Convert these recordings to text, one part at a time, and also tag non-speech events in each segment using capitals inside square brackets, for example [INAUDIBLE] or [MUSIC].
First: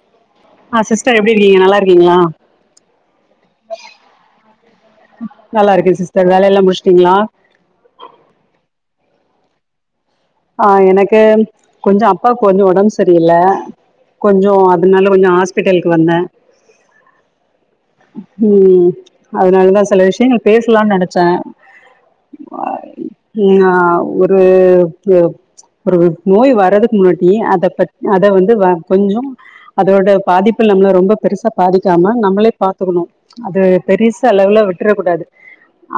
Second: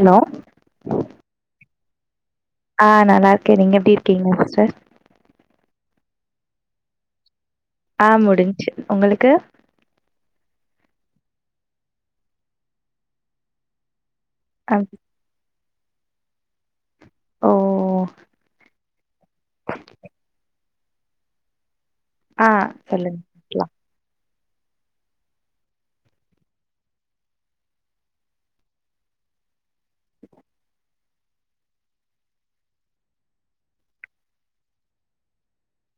hello ஆ sister எப்டி இருக்கீங்க நல்லா இரு இருக்கீங்லா ஆ நல்லா இருக்கேன் நீங்க எப்டி இருக்கீங்க சிஸ்டர் நல்லா இருக்கே சிஸ்டர் வேலய எல்லாம் முடிச்சிட்டீங்களா ஆ முடிஞ்ச்சு உங்களுக்கு ஆ எனக்கு கொஞ்சோம் அப்பாக்கு கொஞ்சோம் ஒடம்பு சரியில்ல கொஞ்சோம் அ அதனால கொஞ்சோம் ஆஸ் ஹாஸ்பிட்டலுக்கு வந்தேன் ஓ ம் அதனாலதான் செல விஷயங்கள் பேசலானு நெனச்சேன் ஆ சொல்லுங்க கேக்லா [INAUDIBLE] [INAUDIBLE] ஒரு நோய் வரறதுக்கு முன்னாட்டி அத ப அத வந்து கொஞ்சோம் அதோட பாதிப்பு நம்மள ரொம்ப பெருசா பாதிக்காம நம்மளே பாத்துக்கணும் அது பெருசா அளவுல விட்ர கூடாது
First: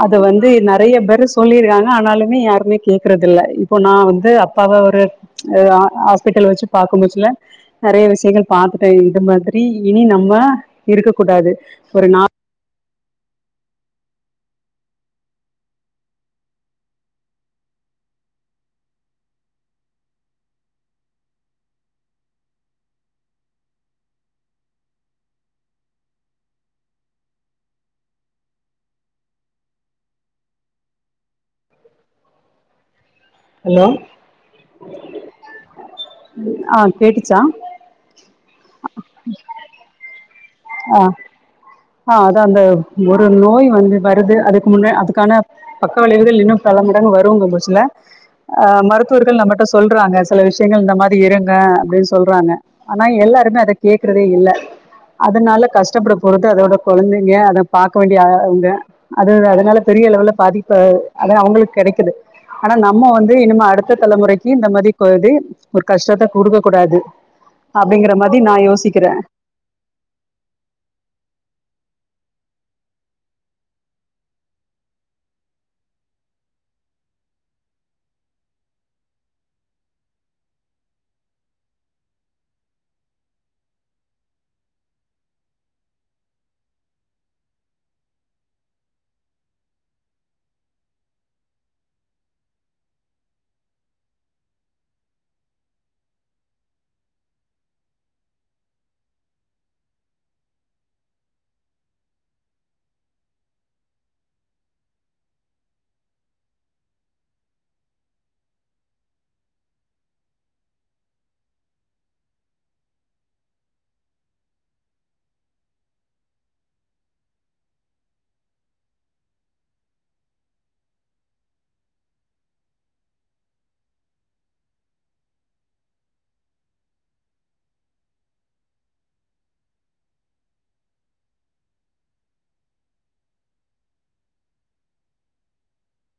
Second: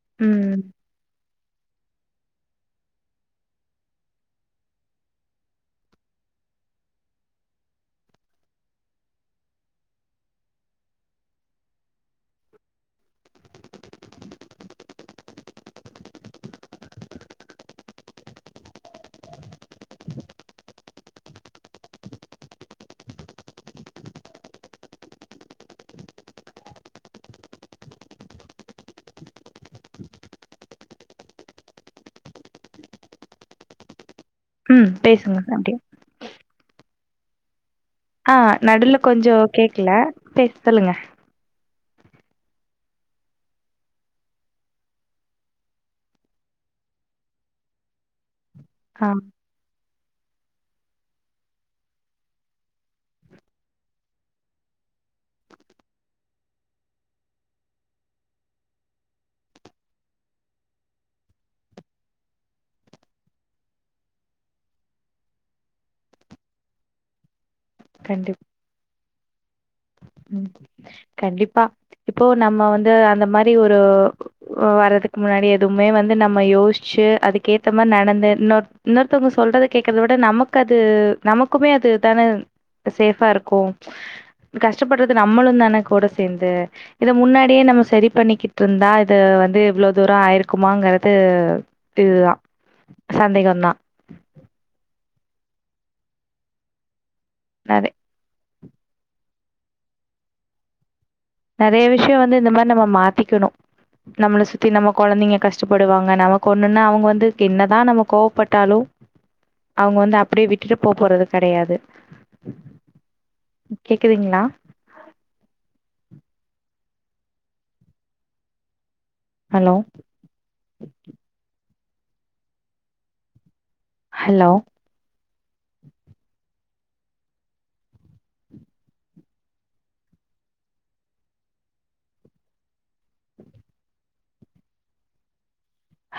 அத வந்து ம் நெறைய பேரு சொல்லியிருக்காங்க ஆனாலுமே யாருமே கேக்குறது இல்ல இப்போ நான் வந்து அப்பாவ ஒருஹ ஹாஸ்பிட்டல வச்சு பாக்கும்போச்சுல்ல நெறைய விஷயங்கள் பாத்துட்டேன் இந்த மாரி இனி நம்ம இருக்க கூடாது ஒரு நா ஹலோ ம் பேசுங்க ஒகே ஆ கேட்டுச்சா ஆ நடுவுல கொஞ்சோம் கேக்கல பேச சொல்லுங்க ஆ ஆ அதான் அந்த ஒரு நோய் வந்து வருது அதுக்கு முன்ன அதுக்கான பக்க விளைவுகள் இன்னும் பல மடங்கு வருங்க போச்சுல அ ஆ மருத்துவர்கள் நம்மட்ட சொல்றாங்க சில விஷயங்கள் இந்த மாரி இருங்க அப்டின்னு சொல்றாங்க ஆனா எல்லாருமே அத கேக்குறதே இல்ல அதனால கஷ்டப்பட போறது அதோட கொழந்தைங்க அத பாக்க வேண்டியவுங்க அது அதனால பெரிய அளவுல பாதிப்பு அத அவங்களுக்கு கெடைக்குது ஆனா நம்ம வந்து இனிம அடுத்த தலைமுறைக்கு இந்த மாதி இது ஒரு கஷ்டத்த கொடுக்க கூடாது அப்டிங்கற மாதி கண்டிப் நான யோசிக்கிறேன் கண்டிப்பா இப்போ நம்ம வந்து அந்த மாரி ஒரு வர்றதுக்கு முன்னாடி எதுவுமே வந்து நம்ம யோசிச்சு அதுக்கேத்த மாரி நடந்து இன்னொ இன்னொருத்தவங்க சொல்றத கேக்குறத விட நமக்கு அது நமக்குமே அதுதானே சேஃபா இருக்கும் அ கஷ்டப்படுறது நம்மளும் தானே கூட சேந்து இத முன்னாடியே நம்ம சரி பண்ணிக்கிட்டுருந்தா இத வந்து இவ்ளோ தூரம் ஆயிருக்குமாங்குறது இதுதான் சந்தேகம்தான் கரெக்ட் நெறைய விஷயம் வந்து இந்த மாரி நம்ம மாத்திக்கணும் நம்மள சுத்தி நம்ம கொழந்தைங்க கஷ்டப்படுவாங்க நம்மக்கு ஒண்ணுன்னா அவுங்க வந்து என்னதான் நம்ம கோவப்பட்டாலும் அவங்க வந்து அப்டியே விட்டுட்டு போ போறது கெடையாது கேக்குதுங்களா ஹலோ ஹலோ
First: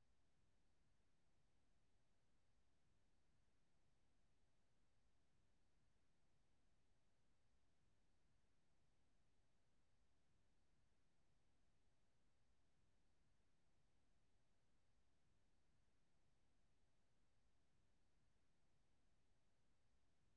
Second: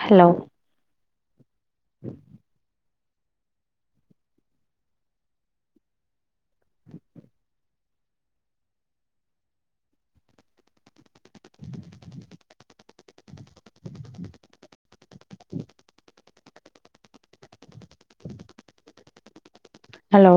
ஹலோ உ [INAUDIBLE] [INAUDIBLE] [INAUDIBLE] ஹலோ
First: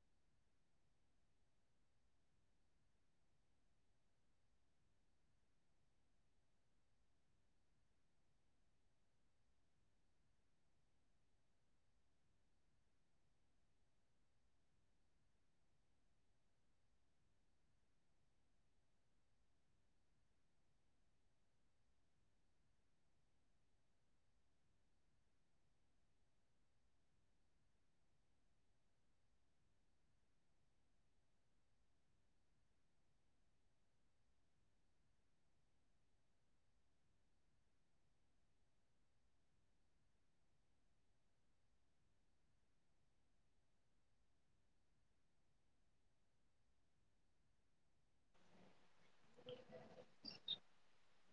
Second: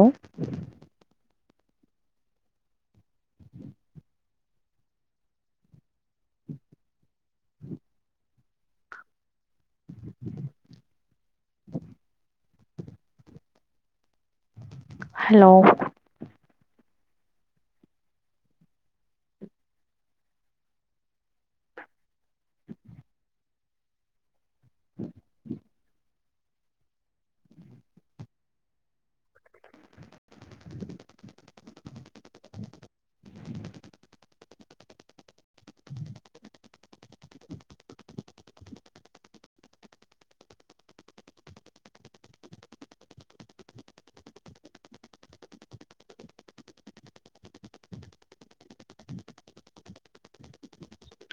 ஹலோ [INAUDIBLE] [INAUDIBLE]